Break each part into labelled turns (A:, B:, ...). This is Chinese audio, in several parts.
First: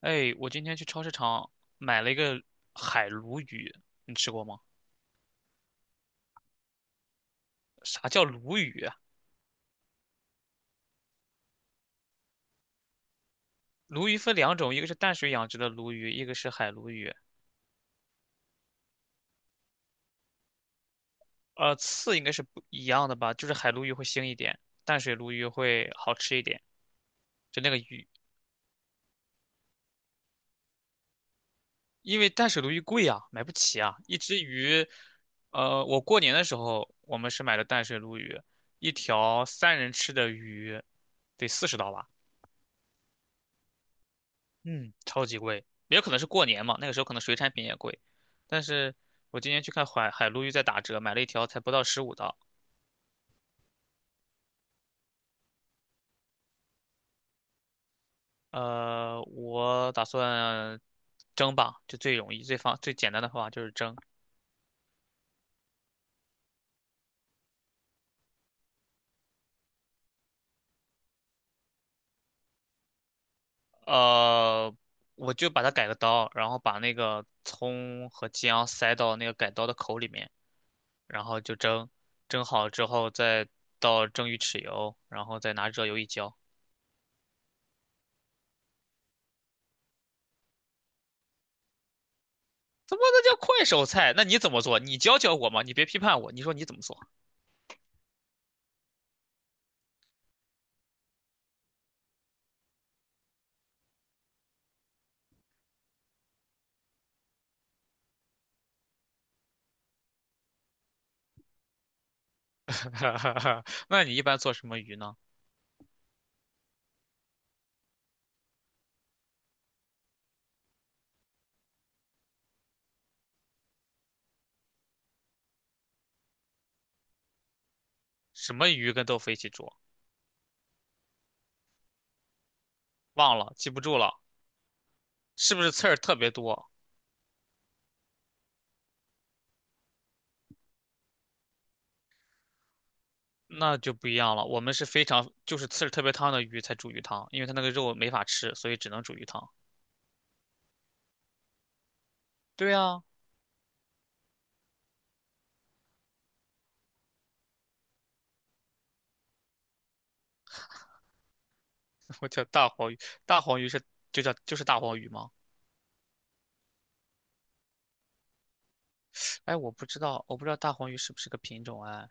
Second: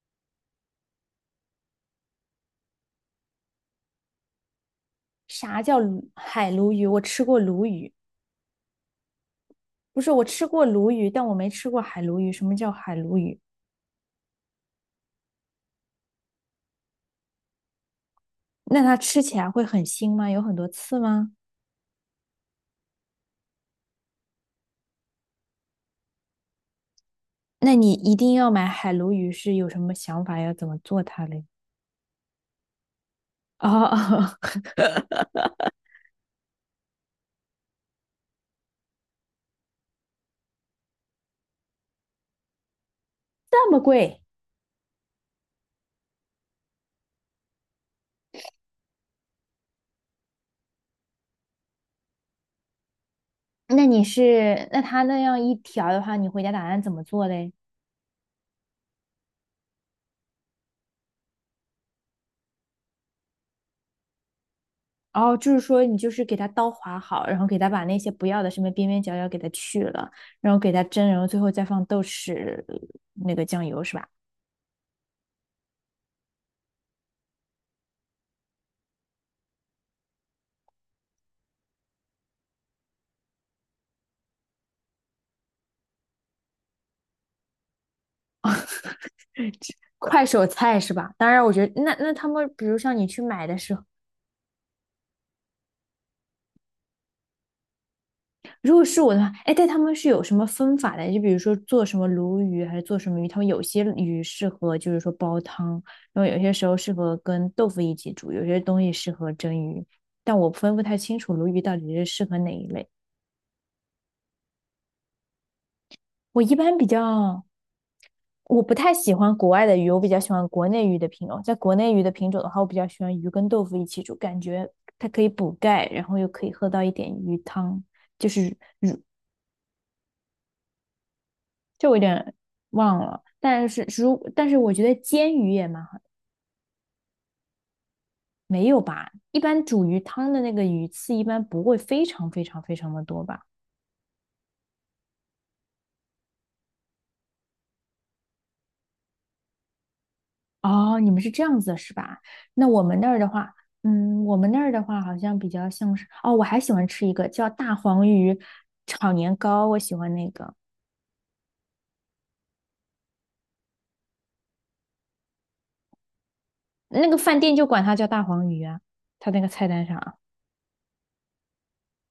A: 哎，我今天去超市场买了一个海鲈鱼，你吃过吗？
B: 啥叫海鲈鱼？
A: 啥叫鲈鱼啊？
B: 我吃过鲈鱼，但我没吃过海鲈鱼。什么叫海鲈鱼？
A: 鲈鱼分两种，一个是淡水养殖的鲈鱼，一个是海鲈鱼。
B: 那它吃起来会很腥吗？有很多刺吗？
A: 刺应该是不一样的吧？就是海鲈鱼会腥一点，淡水鲈鱼会好吃一点。就那
B: 那
A: 个
B: 你
A: 鱼，
B: 一定要买海鲈鱼，是有什么想法？要怎么做它嘞？
A: 因为淡水鲈鱼贵啊，买不
B: 哦，
A: 起啊。一
B: 哦
A: 只鱼，我过年的时候我们是买的淡水鲈鱼，一条3人吃的鱼得40刀吧。
B: 这么贵？
A: 嗯，超级贵，也有可能是过年嘛，那个时候可能水产品也贵。但是我今年去看海鲈鱼在打折，买了一条才不到15刀。
B: 那你是，那它那样一条的话，你回家打算怎么做嘞？
A: 我打算蒸吧，就最容易、最简单的方法就是蒸。
B: 哦，就是说你就是给它刀划好，然后给它把那些不要的什么边边角角给它去了，然后给它蒸，然后最后再放豆豉那个酱油是吧？
A: 呃，我就把它改个刀，然后把那个葱和姜塞到那个改刀的口里面，然后就蒸。蒸好之后再倒蒸鱼豉油，然后再拿热油一浇。
B: 快手菜是吧？当然，我觉得那他们，比如像
A: 怎么
B: 你去
A: 那叫
B: 买的
A: 快
B: 时候，
A: 手菜？那你怎么做？你教教我嘛！你别批判我，你说你怎么做？
B: 如果是我的话，哎，但他们是有什么分法的？就比如说做什么鲈鱼还是做什么鱼，他们有些鱼适合就是说煲汤，然后有些时候适合跟豆腐一起煮，有些东西适合蒸鱼，但我分不太清楚鲈鱼到底是适合哪一类。
A: 那你一般做什么鱼呢？
B: 我一般比较我不太喜欢国外的鱼，我比较喜欢国内鱼的品种。在国内鱼的品种的话，我比较喜欢鱼跟豆腐一起煮，感觉它可以补钙，然后又可以喝到一点鱼汤，就
A: 什
B: 是
A: 么鱼跟豆腐一起煮？
B: 这我有点忘了。
A: 忘了，记不住了，
B: 但是我觉得煎鱼
A: 是不
B: 也
A: 是
B: 蛮
A: 刺儿
B: 好，
A: 特别多？
B: 没有吧？一般煮鱼汤的那个鱼刺一般不会非常非常非常的多吧？
A: 那就不一样了。我们是非常就是刺儿特别烫的鱼才煮鱼汤，因为它那个肉没法吃，所以只能煮鱼汤。
B: 哦，你们是这样子是吧？那
A: 对
B: 我们
A: 啊，
B: 那儿的话，嗯，我们那儿的话好像比较像是，哦，我还喜欢吃一个叫大黄鱼炒年糕，我喜欢那个，
A: 我叫大黄鱼，大黄鱼是就叫就是大黄鱼吗？
B: 那个饭店就管它叫大黄鱼啊，它那个
A: 哎，
B: 菜
A: 我不
B: 单上
A: 知
B: 啊。
A: 道，我不知道大黄鱼是不是个品种哎。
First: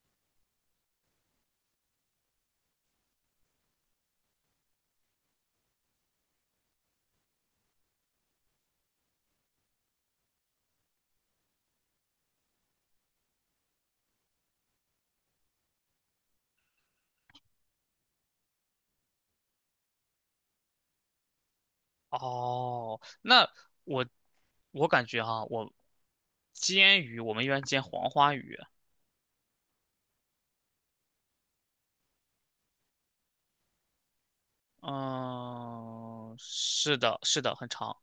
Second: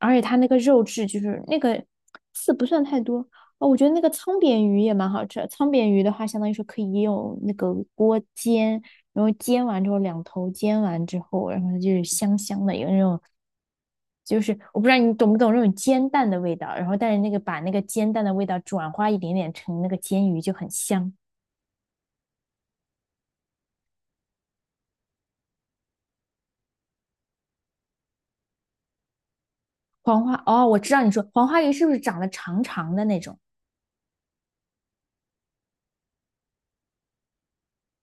B: 而且它那个肉质就是那个刺不算太多哦，我觉得那个沧扁鱼也蛮好吃的。鲳扁鱼的话，相当于说可以用那个锅煎，然后煎完之后两头煎完之后，然后它就是香香的，有那种就是我不知道你懂不懂那种煎蛋的味道，然后但是那个把那个煎蛋的味道转化一点点成那个煎鱼就很香。
A: 哦，那我我感觉哈，我煎鱼我们一般煎黄花鱼，
B: 黄花哦，我知道你说黄花鱼是不是长得长长的那种？
A: 嗯，是的，是的，很长。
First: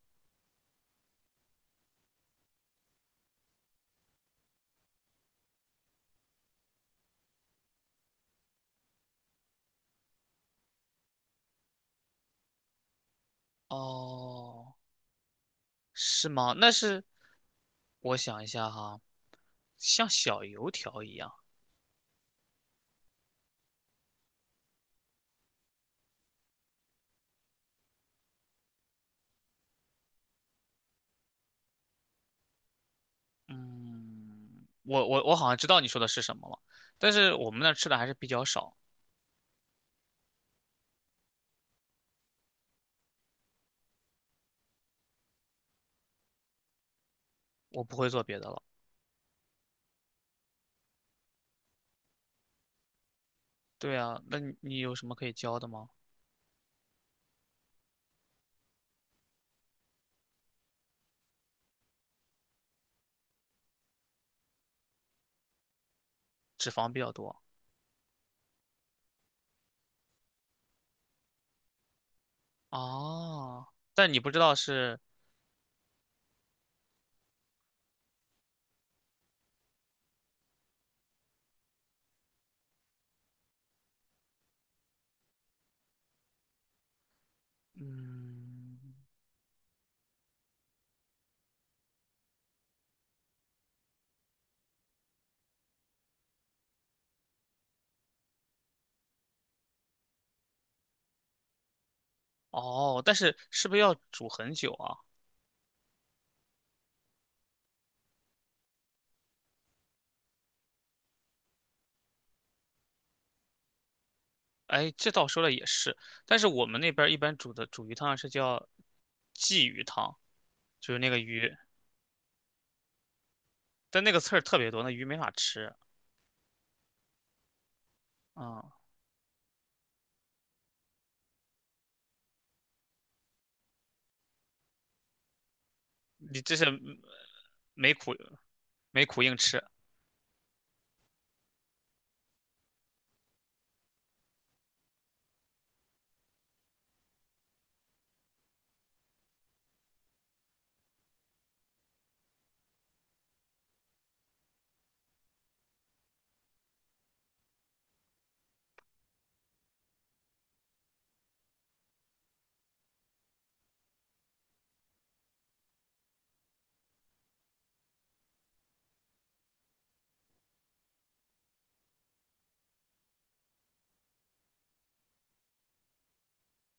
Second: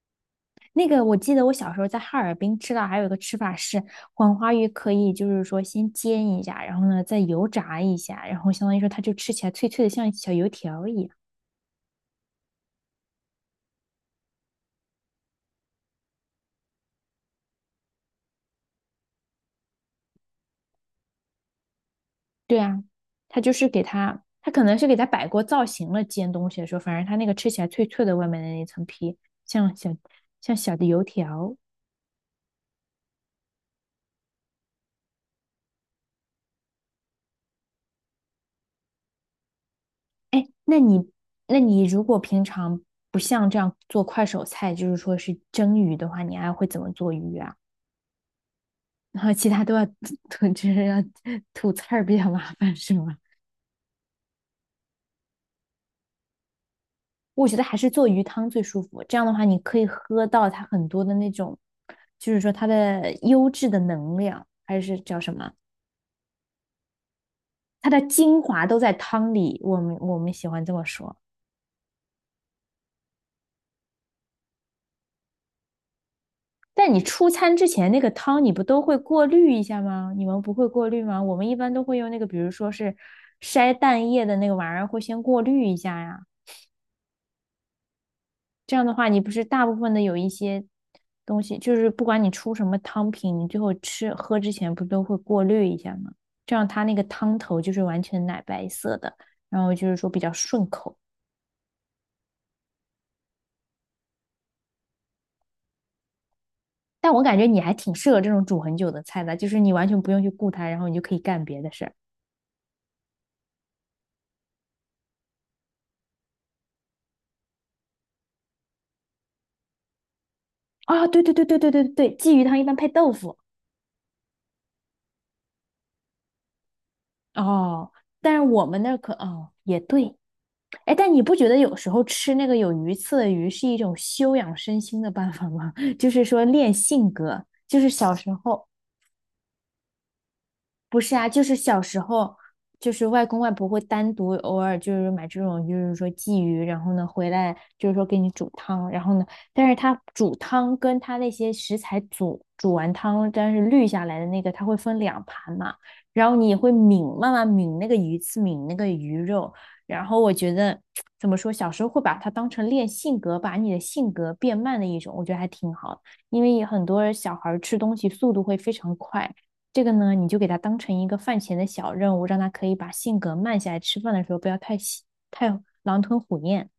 B: 那个我记得我小时候在哈尔滨吃到还有一个吃法是黄花鱼，可以就是说先煎一下，然后呢再油炸一下，然后相当于说它就吃起来脆脆的，像小油条一样。
A: 哦，是吗？那是我想一下哈，像小油条一样。
B: 对啊，它就是给它，它可能是给它摆过造型了，煎东西的时候，反正它那个吃起来脆脆的，外面的那层皮像小像小的油条。
A: 嗯，我好像知道你说的是什么了，但是我们那儿吃的还是比较少，
B: 哎，那你如果平常不像这样做快手菜，就是说是蒸鱼的话，你还会怎么做鱼啊？
A: 我不会做别的了。
B: 然后其他都要吐，就是要吐刺儿比较麻烦，是吗？
A: 对啊，那你你有什么可以教的吗？
B: 我觉得还是做鱼汤最舒服。这样的话，你可以喝到它很多的那种，就是说它的优质的能量，还是叫什么？
A: 脂肪比较多。
B: 它的精华都在汤里。我们喜欢这么说。
A: 哦，但你不知道是，
B: 但你出餐之前那个汤，你不都会过滤一下吗？你们不会过滤吗？我们一般都会用那个，比如说是筛蛋液的那个玩意儿，会先过滤一下呀。这
A: 嗯。
B: 样的话，你不是大部分的有一些东西，就是不管你出什么汤品，你最后吃喝之前不都会过滤一下吗？这样它那个汤头就是完全奶白色的，然后就是说比较顺口。
A: 哦，但是是不是要煮很久啊？
B: 但我感觉你还挺适合这种煮很久的菜的，就是你完全不用去顾它，然后你就可以干别的事儿。
A: 哎，这倒说了也是，但是我们那边儿一般煮鱼汤是叫鲫鱼汤，就是
B: 啊，
A: 那个
B: 对对对
A: 鱼，
B: 对对对对，鲫鱼汤一般配豆腐
A: 但那个刺儿特别多，那鱼没法吃。
B: 哦，但是我
A: 啊、
B: 们那儿也对，哎，但你不觉得有时候吃那个有鱼刺的鱼是一种修养身心的办法吗？就是
A: 你
B: 说
A: 这是
B: 练性格，就是
A: 没
B: 小
A: 苦
B: 时候。
A: 没苦硬吃，
B: 不是啊，就是小时候，就是外公外婆会单独偶尔就是买这种，就是说鲫鱼，然后呢回来就是说给你煮汤，然后呢，但是他煮汤跟他那些食材煮完汤，但是滤下来的那个，它会分两盘嘛，然后你也会抿，慢慢抿那个鱼刺，抿那个鱼肉，然后我觉得怎么说，小时候会把它当成练性格，把你的性格变慢的一种，我觉得还挺好的，因为很多小孩儿吃东西速度会非常快。这个呢，你就给他当成一个饭前的小任务，让他可以把性格慢下来，吃饭的时候不要太狼吞虎咽。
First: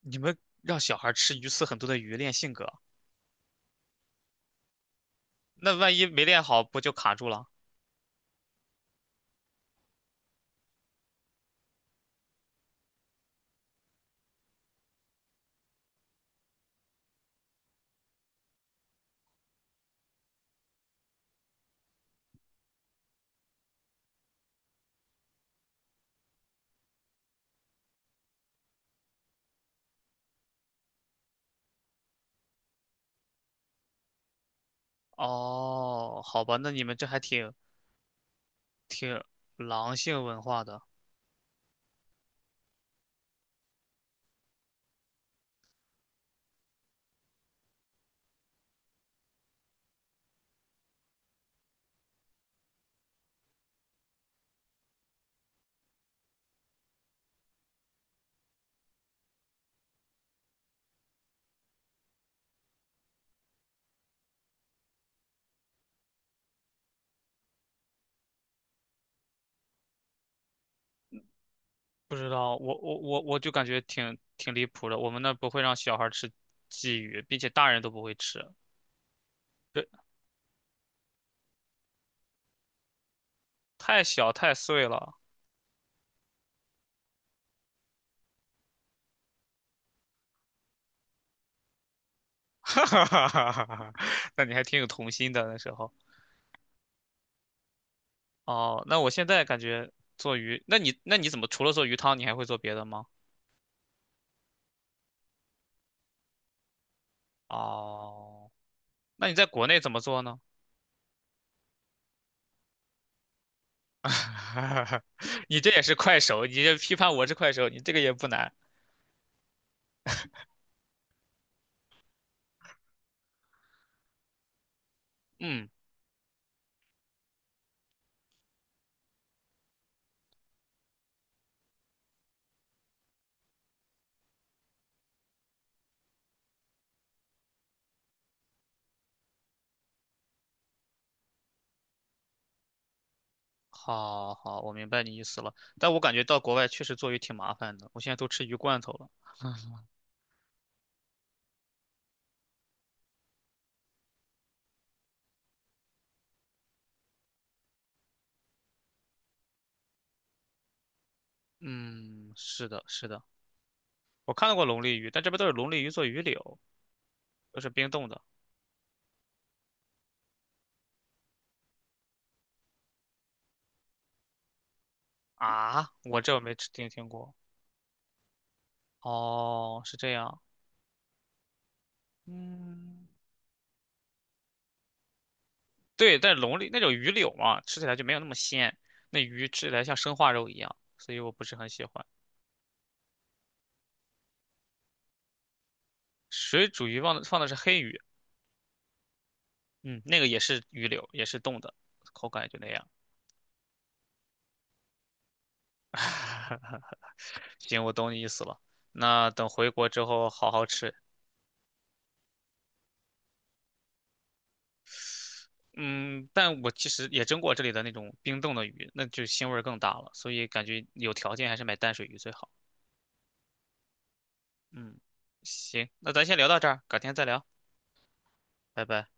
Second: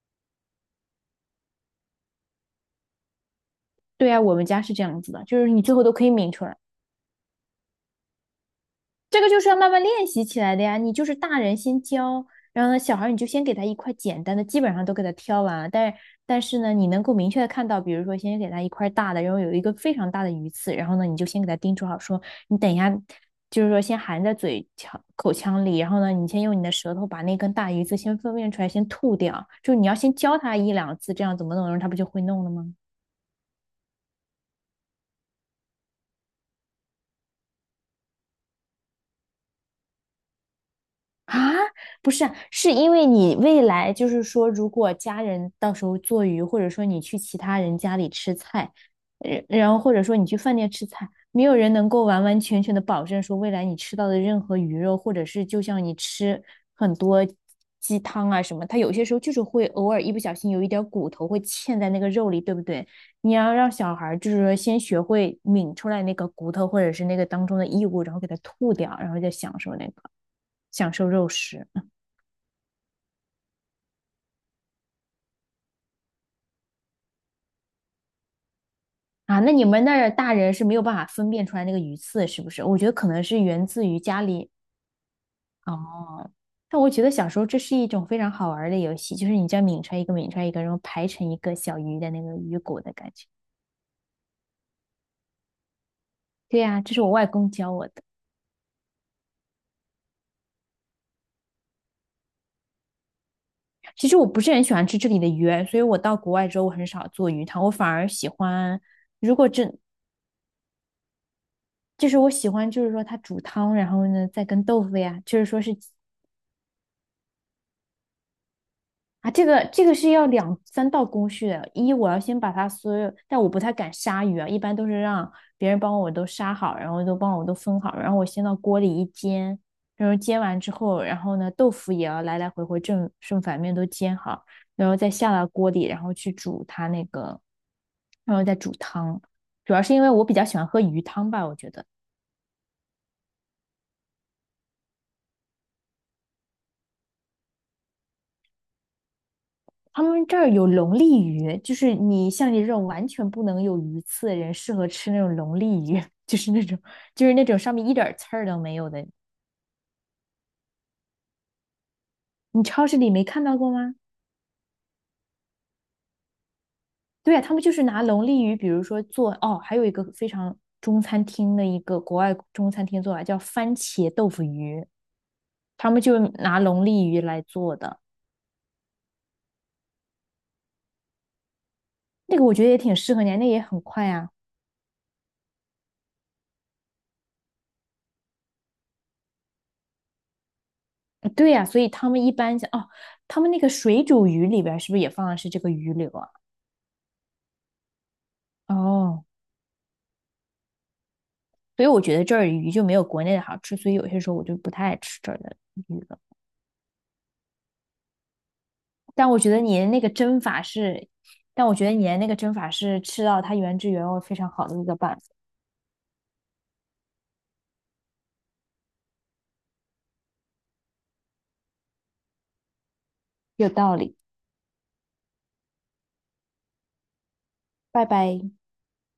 A: 你们让小孩吃鱼刺很多的鱼练性格，
B: 对啊，我们家是这样子的，就是你最
A: 那
B: 后都
A: 万
B: 可
A: 一
B: 以
A: 没
B: 抿
A: 练
B: 来。
A: 好不就卡住了？
B: 这个就是要慢慢练习起来的呀。你就是大人先教，然后呢，小孩你就先给他一块简单的，基本上都给他挑完。但是呢，你能够明确的看到，比如说先给他一块大的，然后有一个非常大的鱼刺，然后呢，你就先给他叮嘱好说，你等一下，就是说先含在嘴腔口腔里，然后呢，你先用你的舌头把那根大鱼刺先分辨出来，先吐掉。就你要先教他一两次，这样怎么弄，然后他不就会弄了吗？
A: 哦，好吧，那你们这还挺挺狼性文化的。
B: 啊，不是啊是因为你未来就是说，如果家人到时候做鱼，或者说你去其他人家里吃菜，然后或者说你去饭店吃菜，没有人能够完完全全的保证说未来你吃到的任何鱼肉，或者是就像你吃很多鸡汤啊什么，它有些时候就是会偶尔一不小心有一点儿骨头会嵌在那个肉里，对不对？你要让小孩儿就是说先学会抿出来那个骨头或者是那个当中的异物，然后给它吐掉，然后再享受那个。享受肉食
A: 不知道，我就感觉挺离谱的。我们那不会让小孩吃鲫鱼，并且大人都不会吃，
B: 啊。那你们那
A: 这
B: 儿大人是没有办法分辨出来那个鱼刺，是不是？我觉得可能是源自于
A: 太
B: 家
A: 小
B: 里
A: 太碎了。
B: 哦。但我觉得小时候这是一种非常好玩儿的游戏，就是你这样抿出来一个，抿出来一个，然后排成一个小鱼的那个鱼 骨
A: 哈
B: 的
A: 哈
B: 感觉。
A: 哈哈哈哈！那你还挺有童心的那时候。
B: 对呀、这是我外公教我的。
A: 哦，那我现在感觉做鱼，那你那你怎么除了做鱼汤，你还会做别的吗？
B: 其实我不是很喜欢吃这里的鱼，所以我到国外之后我很少做鱼汤，我反而喜
A: 哦，
B: 欢，
A: 那
B: 如
A: 你在
B: 果
A: 国
B: 真
A: 内怎么做呢？
B: 就是我喜欢，就是说它煮汤，然后呢再跟豆腐 呀，就是说
A: 你这
B: 是
A: 也是快手，你这批判我是快手，你这个也不难。
B: 啊，这个是要两三道工序的。一，我要先把它所有，但我不太敢杀鱼啊，一般都是让别
A: 嗯。
B: 人帮我都杀好，然后都帮我都分好，然后我先到锅里一煎，然后煎完之后，然后呢，豆腐也要来来回回正正反面都煎好，然后再下到锅里，然后去煮它那个，然后再煮汤。主要是因为我比较喜欢喝鱼汤吧，我觉得。
A: 好好，我明白你意思了，但我感觉到国外确实做鱼挺麻烦的，我现在都吃鱼罐头了。
B: 他们这儿有龙利鱼，就是你像你这种完全不能有鱼刺的人，适合吃那种龙利鱼，就是那种就是那种上面一点儿刺儿都没有的。
A: 嗯，
B: 你
A: 是的，
B: 超市里
A: 是
B: 没
A: 的，
B: 看到过吗？
A: 我看到过龙利鱼，但这边都是龙利鱼做鱼柳，
B: 对啊，他
A: 都
B: 们
A: 是
B: 就是
A: 冰
B: 拿
A: 冻的
B: 龙利鱼，比如说做哦，还有一个非常中餐厅的一个国外中餐厅做法叫番茄豆腐鱼，他
A: 啊，
B: 们就
A: 我这我没
B: 拿
A: 吃
B: 龙
A: 听
B: 利
A: 听
B: 鱼
A: 过。
B: 来做的，
A: 哦，是这样，
B: 那个我觉得也挺
A: 嗯，
B: 适合你啊，那也很快啊。
A: 对，但是龙利那种鱼柳嘛，吃起来就没有那么鲜，那鱼吃起来像生化肉一样，所以我不
B: 对
A: 是
B: 呀，
A: 很
B: 所
A: 喜
B: 以
A: 欢。
B: 他们一般像哦，他们那个水煮鱼里边儿是不是也放的是这个鱼柳啊？
A: 水煮鱼放的是黑鱼，
B: 哦，
A: 嗯，那个也是鱼柳，也是冻的，
B: 所以我觉得
A: 口
B: 这
A: 感
B: 儿
A: 也就那
B: 鱼就
A: 样。
B: 没有国内的好吃，所以有些时候我就不太爱吃这儿的鱼了。
A: 行，我懂你意思了。
B: 但
A: 那
B: 我
A: 等
B: 觉得
A: 回
B: 你的
A: 国
B: 那
A: 之
B: 个
A: 后
B: 蒸
A: 好
B: 法
A: 好吃。
B: 是，但我觉得你的那个蒸法是吃到它原汁原味非常好的一个办法，
A: 嗯，但我其实也蒸过这里的那种冰冻的鱼，那就腥味儿更大了，所以感觉有条件还是买淡水鱼最好。
B: 有道理。
A: 嗯，行，那咱先聊到这儿，改天再聊，
B: 拜拜。
A: 拜拜。